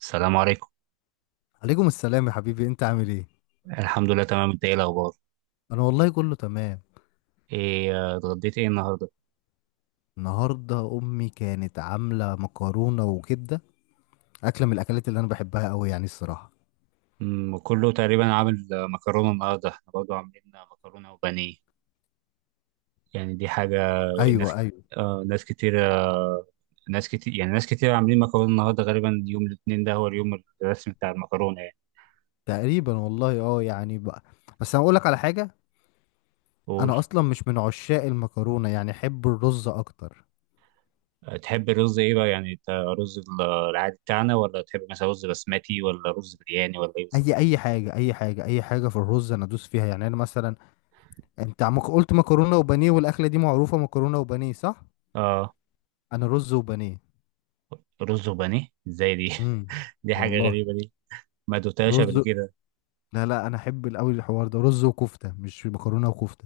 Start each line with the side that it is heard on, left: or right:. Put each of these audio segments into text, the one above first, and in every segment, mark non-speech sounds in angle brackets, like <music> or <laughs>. right: السلام عليكم.
left: عليكم السلام يا حبيبي، انت عامل ايه؟
right: الحمد لله، تمام. انت ايه الاخبار؟
left: انا والله كله تمام.
right: ايه، اتغديت ايه النهارده؟
left: النهارده امي كانت عامله مكرونه وكبده. اكله من الاكلات اللي انا بحبها قوي يعني، الصراحه.
right: كله تقريبا عامل، مكرونه. النهارده احنا برضو عاملين مكرونه وبانيه. يعني دي حاجه
left: ايوه،
right: ناس،
left: ايوه.
right: آه ناس كتير، آه ناس كتير، يعني ناس كتير عاملين مكرونه النهارده، غالبا يوم الاثنين ده هو اليوم الرسمي بتاع المكرونه يعني.
left: تقريبا والله، اه يعني بقى. بس انا اقول لك على حاجه.
right: قول.
left: انا اصلا مش من عشاق المكرونه يعني، احب الرز اكتر.
right: تحب الرز ايه بقى؟ يعني انت رز العادي بتاعنا، ولا تحب مثلا رز بسمتي، ولا رز برياني، ولا ايه
left: اي
right: بالظبط؟
left: اي حاجه، اي حاجه، اي حاجه في الرز انا ادوس فيها يعني. انا مثلا انت عم قلت مكرونه وبانيه، والاكله دي معروفه مكرونه وبانيه صح.
right: اه.
left: انا رز وبانيه.
right: رز وبانيه ازاي دي؟
left: امم
right: <laughs> دي حاجه
left: والله.
right: غريبه دي. ما دوتهاش
left: رز.
right: قبل كده.
left: لا لا، انا احب قوي الحوار ده، رز وكفته مش مكرونه وكفته.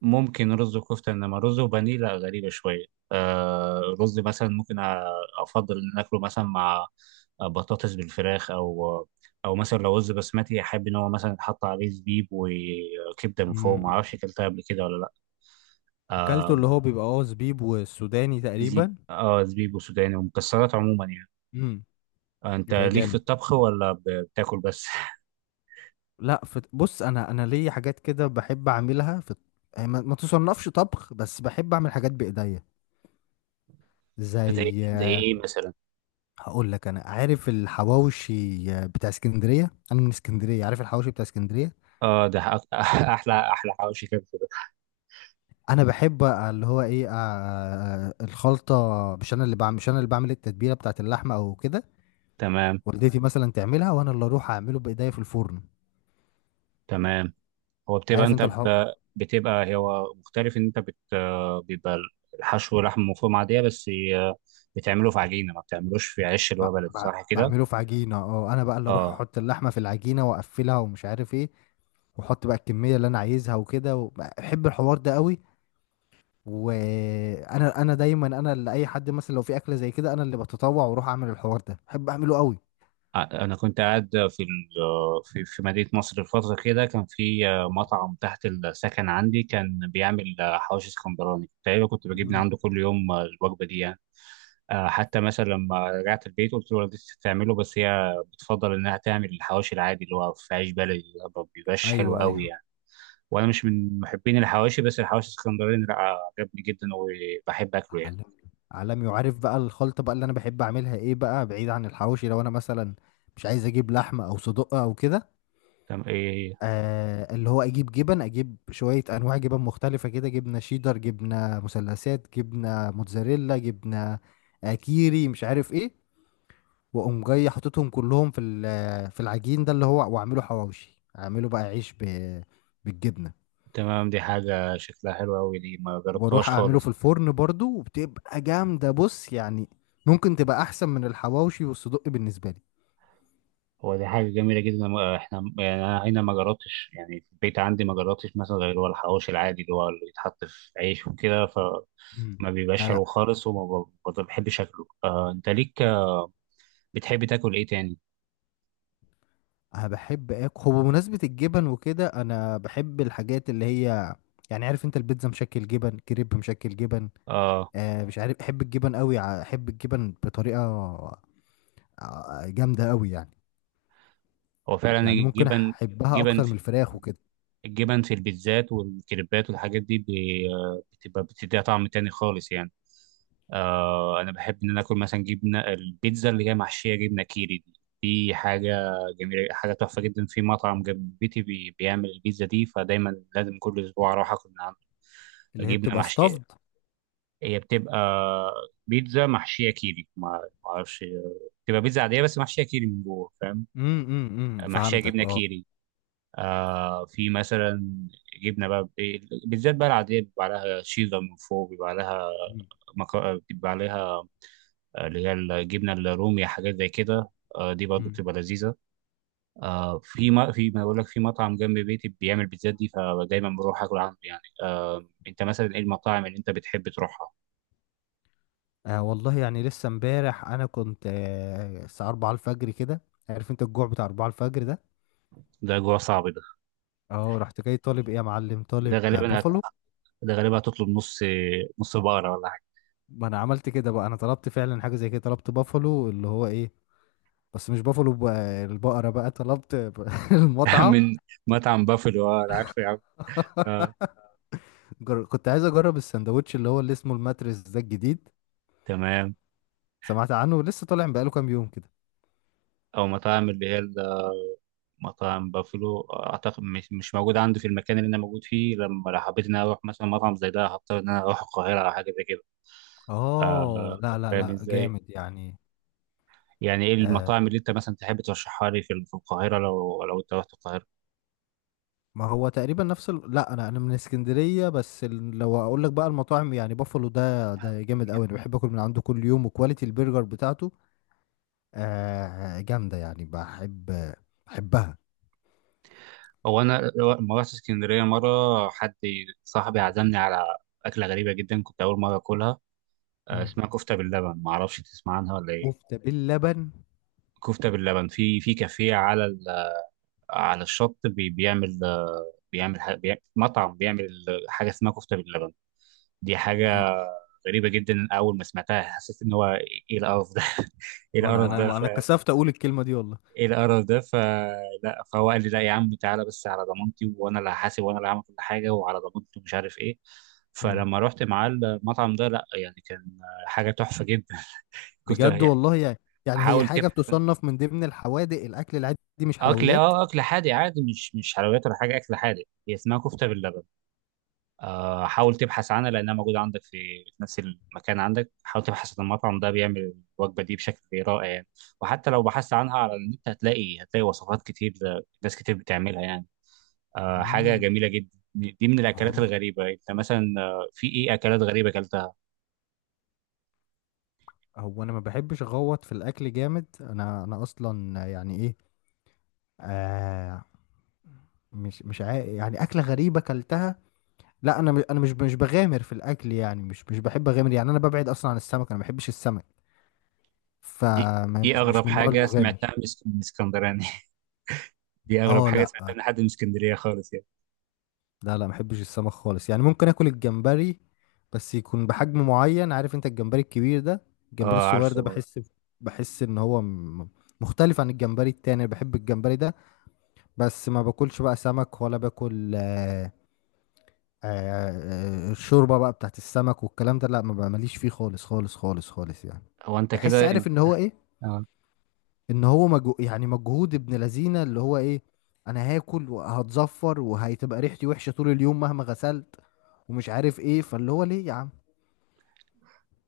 right: ممكن رز وكفتة، إنما رز وبانيه لا، غريبة شوية. آه رز مثلا ممكن أفضل إن أكله مثلا مع بطاطس بالفراخ، أو أو مثلا لو رز بسمتي أحب إن هو مثلا يتحط عليه زبيب وكبدة من فوق.
left: مم.
right: معرفش أكلتها قبل كده ولا لأ.
left: اكلته
right: آه.
left: اللي هو بيبقى اه زبيب والسوداني
right: زيب
left: تقريبا.
right: آه زبيب وسوداني ومكسرات عموما يعني.
left: امم
right: أنت
left: يبقى
right: ليك في
left: جامد.
right: الطبخ، ولا بتاكل بس؟
left: لا فت... بص، انا ليا حاجات كده بحب اعملها في، يعني ما تصنفش طبخ، بس بحب اعمل حاجات بايديا
right: <laughs> زي
left: زي،
right: زي إيه مثلا؟
left: هقول لك. انا عارف الحواوشي بتاع اسكندريه، انا من اسكندريه عارف الحواوشي بتاع اسكندريه.
right: <laughs> أحلى أحلى حواوشي كده.
left: انا بحب اللي هو ايه الخلطه. مش انا اللي بعمل التتبيله بتاعت اللحمه او كده،
right: تمام.
left: والدتي مثلا تعملها وانا اللي اروح اعمله بايديا في الفرن.
right: تمام. هو بتبقى
left: عارف
right: انت
left: انت الحق.
right: ب- بتبقى هو مختلف ان انت بت بيبقى الحشو لحم مفروم عاديه، بس بتعمله في عجينه، ما بتعملوش في عيش اللي
left: ب-
right: هو بلدي،
left: ب-
right: صح كده؟
left: بعمله في عجينه. اه انا بقى اللي اروح
right: اه.
left: احط اللحمه في العجينه واقفلها ومش عارف ايه، واحط بقى الكميه اللي انا عايزها وكده، و- بحب الحوار ده قوي. وانا دايما انا اللي، اي حد مثلا لو في اكله زي كده انا اللي بتطوع واروح اعمل الحوار ده، بحب اعمله قوي.
right: انا كنت قاعد في ال- في في مدينه مصر الفتره كده. كان في مطعم تحت السكن عندي، كان بيعمل حواوشي اسكندراني. تقريبا كنت بجيب من
left: مم.
right: عنده كل يوم الوجبه دي يعني. حتى مثلا لما رجعت البيت قلت له والدتي بتعمله، بس هي بتفضل انها تعمل الحواوشي العادي اللي هو في عيش بلدي. ما بيبقاش حلو
left: ايوه،
right: قوي
left: ايوه.
right: يعني. وانا مش من محبين الحواشي، بس الحواشي الاسكندراني لا، عجبني جدا وبحب اكله يعني.
left: عالمي. عالمي. وعارف بقى الخلطة بقى اللي أنا بحب أعملها إيه بقى، بعيد عن الحواوشي، لو أنا مثلا مش عايز أجيب لحمة أو صدق أو كده،
right: تمام. ايه؟
left: اللي هو اجيب جبن، اجيب شوية انواع جبن مختلفة كده، جبنة شيدر، جبنة مثلثات، جبنة موتزاريلا، جبنة كيري، مش عارف ايه. واقوم جاي حاططهم كلهم في العجين ده، اللي هو واعمله حواوشي، اعمله بقى عيش بالجبنة،
right: تمام، دي حاجه شكلها حلو قوي دي، ما
left: واروح
right: جربتهاش
left: اعمله في
right: خالص.
left: الفرن برضو، وبتبقى جامدة بص يعني. ممكن تبقى احسن من الحواوشي والصدق بالنسبة لي.
right: هو دي حاجه جميله جدا. احنا يعني انا هنا ما جربتش، يعني في البيت عندي ما جربتش مثلا غير هو الحواوشي العادي، اللي هو اللي بيتحط في عيش وكده،
left: مم.
right: فما بيبقاش
left: لا لا.
right: حلو خالص، ما بحبش اكله. آه انت ليك بتحب تاكل ايه تاني؟
left: انا بحب اكل، هو بمناسبه الجبن وكده انا بحب الحاجات اللي هي، يعني عارف انت، البيتزا مشكل جبن، كريب مشكل جبن،
right: اه.
left: مش عارف، احب الجبن قوي. احب الجبن بطريقه جامده قوي يعني.
right: هو فعلا
left: يعني ممكن
right: الجبن،
left: احبها
right: جبن،
left: اكتر من الفراخ وكده.
right: الجبن في البيتزات والكريبات والحاجات دي بتبقى بتديها طعم تاني خالص يعني. آه انا بحب ان انا اكل مثلا جبنه البيتزا اللي هي محشيه جبنه كيري دي. دي حاجه جميله، حاجه تحفه جدا. في مطعم جنب بيتي بي بيعمل البيتزا دي، فدايما لازم كل اسبوع اروح اكل من عنده.
left: اللي هي
right: جبنه
left: بتبقى
right: محشيه،
left: ستافد.
right: هي بتبقى بيتزا محشيه كيري. ما ما اعرفش، بتبقى بيتزا عاديه بس محشيه كيري من جوه، فاهم؟
left: إمم، إمم،
right: محشيه
left: فهمتك
right: جبنه
left: اه.
right: كيري. آه في مثلا جبنه بقى بالذات بقى العاديه، بيبقى عليها شيدر من فوق، بيبقى عليها
left: مم،
right: مك... بيبقى عليها اللي هي الجبنه الرومي، حاجات زي كده. آه دي برضه
left: مم.
right: بتبقى لذيذه. آه في ما في ما بقول لك، في مطعم جنب بيتي بيعمل بيتزات دي، فدايما بروح اكل عنده يعني. انت مثلا ايه المطاعم اللي انت بتحب تروحها؟
left: والله يعني لسه امبارح انا كنت الساعه 4 الفجر كده، عارف انت الجوع بتاع 4 الفجر ده؟
right: ده جوه صعب ده.
left: اه رحت جاي طالب ايه يا معلم،
right: ده
left: طالب
right: غالبا هت...
left: بافالو.
right: ده غالبا هتطلب نص، نص بقره ولا حاجه؟
left: ما انا عملت كده بقى، انا طلبت فعلا حاجه زي كده، طلبت بافالو اللي هو ايه، بس مش بافالو بقى، البقره بقى، طلبت <laughs>
right: <laughs>
left: المطعم.
right: من مطعم بافلو. اه انا عارفه يا عم.
left: <laughs>
right: اه.
left: كنت عايز اجرب السندوتش اللي هو اللي اسمه الماتريس ده الجديد.
right: تمام.
left: سمعت عنه لسه طالع بقاله كام يوم كده.
right: او مطاعم اللي هي مطعم بافلو، اعتقد مش مش موجود عنده في المكان اللي انا موجود فيه. لما لو حبيت ان انا اروح مثلا مطعم زي ده، هضطر ان انا اروح القاهره او حاجه زي كده.
left: اه
right: آه،
left: لا لا
right: فاهم
left: لا،
right: ازاي.
left: جامد يعني.
right: يعني ايه
left: آه
right: المطاعم اللي انت مثلا تحب ترشحها لي في القاهره، لو لو انت رحت القاهره؟
left: ما هو تقريبا نفس لا، انا من اسكندريه، بس لو اقول لك بقى المطاعم، يعني بافالو ده ده جامد قوي، انا بحب اكل من عنده كل يوم، وكواليتي البرجر بتاعته جامده يعني، بحب، بحبها.
right: هو انا لما رحت اسكندريه مره، حد صاحبي عزمني على اكله غريبه جدا، كنت اول مره اكلها.
left: مم.
right: اسمها كفته باللبن، ما اعرفش تسمع عنها ولا ايه.
left: كفتة باللبن
right: كفته باللبن في في كافيه على على الشط بيعمل، مطعم بيعمل حاجه اسمها كفته باللبن. دي
left: دي،
right: حاجه غريبه جدا. اول ما سمعتها حسيت ان هو ايه القرف ده؟ <laughs> ايه
left: وانا
right: القرف
left: انا
right: ده؟ ف
left: انا
right: <laughs>
left: كسفت اقول الكلمة دي والله.
right: ايه القرف ده؟ فلا، فهو قال لي لا يا عم، تعالى بس على ضمانتي، وانا اللي هحاسب وانا اللي هعمل كل حاجه وعلى ضمانتي ومش عارف ايه.
left: مم.
right: فلما رحت معاه المطعم ده، لا يعني كان حاجه تحفه جدا. <laughs> كنت
left: بجد
right: يعني
left: والله يعني. يعني هي
right: حاول
left: حاجة
right: تبحث عن
left: بتصنف من ضمن الحوادق، الأكل العادي مش
right: اكل.
left: حلويات.
right: اه، اكل حادق عادي، مش مش حلويات ولا حاجه، اكل حادق هي اسمها كفته باللبن. حاول تبحث عنها، لانها موجوده عندك في في نفس المكان عندك. حاول تبحث عن المطعم ده بيعمل الوجبه دي بشكل رائع يعني. وحتى لو بحثت عنها على النت هتلاقي وصفات كتير. ناس كتير بتعملها يعني. حاجه
left: مم.
right: جميله جدا. دي من الاكلات
left: عم-
right: الغريبه. انت مثلا في ايه اكلات غريبه اكلتها؟
left: هو أنا ما بحبش أغوط في الأكل جامد. أنا أصلا يعني إيه، آه مش يعني أكلة غريبة أكلتها. لا، أنا مش بغامر في الأكل يعني، مش بحب أغامر، يعني أنا ببعد أصلا عن السمك، أنا ما بحبش السمك.
right: دي
left: فمش
right: ايه
left: مش
right: اغرب
left: مش من النوع
right: حاجه
left: المغامر.
right: سمعتها من من اسكندراني؟ <laughs> دي اغرب
left: اه
right: حاجه
left: لا،
right: سمعتها من حد من اسكندريه خالص يعني.
left: لا ما بحبش السمك خالص يعني. ممكن اكل الجمبري، بس يكون بحجم معين، عارف انت الجمبري الكبير ده، الجمبري
right: اه
left: الصغير ده
right: عارفه.
left: بحس، بحس ان هو مختلف عن الجمبري التاني، بحب الجمبري ده. بس ما باكلش بقى سمك ولا باكل آه، الشوربة بقى بتاعت السمك والكلام ده لا، ما بقى- ماليش فيه خالص خالص خالص خالص يعني.
right: هو انت
left: بحس
right: كده،
left: عارف
right: انت
left: ان هو ايه، ان هو يعني مجهود ابن لذينه، اللي هو ايه، انا هاكل وهتزفر وهتبقى ريحتي وحشه طول اليوم مهما غسلت، ومش عارف ايه، فاللي هو ليه يا عم.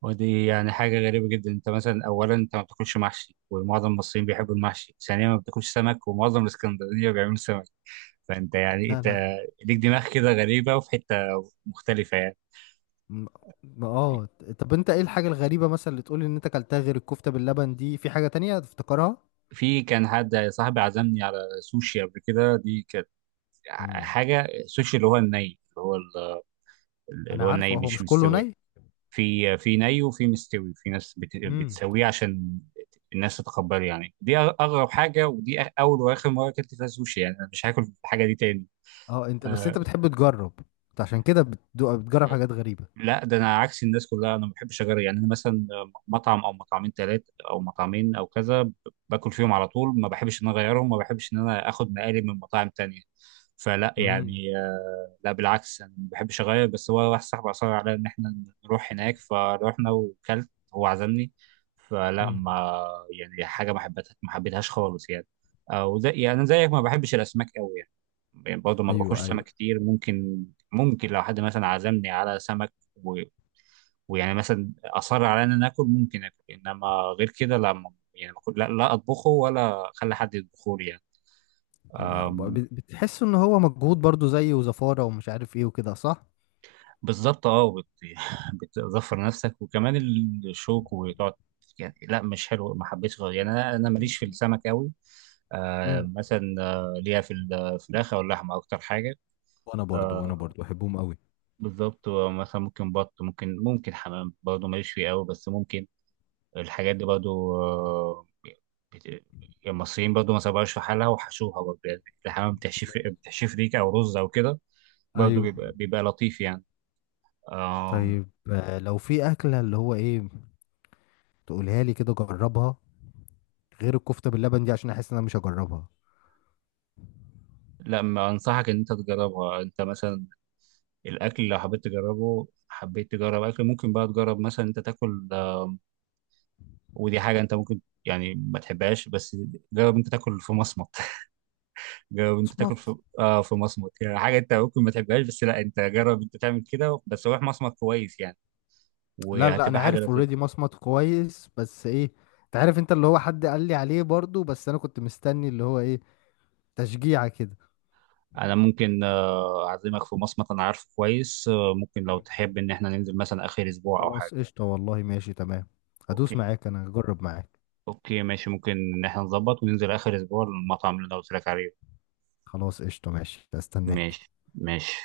right: ودي يعني حاجة غريبة جدا. انت مثلا اولا انت ما بتاكلش محشي، ومعظم المصريين بيحبوا المحشي. ثانيا ما بتاكلش سمك، ومعظم الاسكندرانية بيعملوا سمك. فانت يعني
left: لا
right: انت
left: لا.
right: ليك دماغ كده غريبة وفي حتة مختلفة يعني.
left: م-
right: في
left: اه. طب انت ايه الحاجه الغريبه مثلا اللي تقولي ان انت كلتها غير الكفته باللبن دي؟ في حاجه تانية تفتكرها؟
right: في كان حد صاحبي عزمني على سوشي قبل كده. دي كانت
left: مم.
right: حاجة سوشي اللي هو الني، اللي
left: انا
right: هو الني
left: عارفه هو
right: مش
left: مش كله
right: مستوي.
left: ني.
right: في في ني وفي مستوي، في ناس
left: امم
right: بتسويه عشان الناس تتقبله يعني. دي اغرب حاجه. ودي اول واخر مره اكلت فيها سوشي يعني. انا مش هاكل الحاجه دي تاني.
left: اه. انت بس
right: آه،
left: انت بتحب تجرب، انت عشان كده بتجرب حاجات غريبه.
right: لا ده انا عكس الناس كلها. انا ما بحبش اجرب يعني. انا مثلا مطعم او مطعمين، ثلاثه او مطعمين او كذا، باكل فيهم على طول. ما بحبش ان انا اغيرهم، ما بحبش ان انا اخد مقالب من مطاعم تانية. فلا
left: مم.
right: يعني، لا بالعكس انا ما بحبش اغير، بس هو واحد صاحبي اصر على ان احنا نروح هناك. فروحنا وكلت، هو عزمني. فلا
left: امم
right: ما يعني حاجه، ما حبيتهاش خالص يعني. او زي يعني أنا زيك ما بحبش الاسماك قوي يعني. يعني برضه ما باكلش
left: ايوه،
right: سمك
left: ايوه.
right: كتير. ممكن لو حد مثلا عزمني على سمك و... ويعني مثلا اصر على ان انا اكل، ممكن اكل. انما غير كده لا، يعني ما كنت- لا, لا اطبخه ولا اخلي حد يطبخه لي يعني. أم،
left: بتحس ان هو مجهود برضو، زي وزفارة ومش عارف ايه وكده صح؟
right: بالظبط. <laughs> بتظفر نفسك، وكمان الشوك، وتقعد يعني. لا مش حلو، ما حبيتش، غير يعني انا انا ماليش في السمك قوي. آه
left: امم
right: مثلا، آه ليها في الفراخ او اللحمه اكتر حاجه.
left: وانا برضو وانا
right: آه،
left: برضو بحبهم قوي.
right: بالظبط. مثلا ممكن ممكن حمام برضه ماليش فيه قوي، بس ممكن. الحاجات دي برضو، بت- المصريين برضو ما سابوهاش في حالها، وحشوها برضو يعني. الحمام بتحشيف، بتحشيف ريكة أو رز أو كده. برضو
left: ايوه.
right: بيبقى، بيبقى لطيف يعني. آه.
left: طيب لو في اكله اللي هو ايه، تقولها لي كده جربها، غير الكفته باللبن دي، عشان احس ان انا مش هجربها.
right: لا، ما أنصحك إن أنت تجربها. أنت مثلا الأكل لو حبيت تجربه، حبيت تجرب أكل، ممكن بقى تجرب مثلا أنت تاكل، ودي حاجة أنت ممكن يعني ما تحبهاش، بس جرب أنت تاكل في مصمت. <laughs> جرب أنت تاكل
left: مصمت.
right: في في مصمت، يعني حاجة أنت ممكن ما تحبهاش، بس لا، أنت جرب أنت تعمل كده، بس روح مصمت كويس يعني.
left: لا لا، انا
right: وهتبقى حاجة
left: عارف
right: لطيفة.
left: اوريدي مصمت كويس، بس ايه، انت عارف انت اللي هو، حد قال لي عليه برضو بس انا كنت مستني اللي هو ايه، تشجيعه كده.
right: أنا ممكن أعزمك في مصمت، أنا عارفه كويس، ممكن لو
left: مم.
right: تحب إن إحنا ننزل مثلا آخر أسبوع أو حاجة.
left: خلاص قشطه والله، ماشي تمام، هدوس
right: أوكي.
left: معاك، انا هجرب معاك.
right: أوكي ماشي، ممكن إن إحنا نظبط وننزل آخر أسبوع للمطعم اللي أنا قلت لك عليه.
left: خلاص قشطة، ماشي، استناك.
right: ماشي ماشي.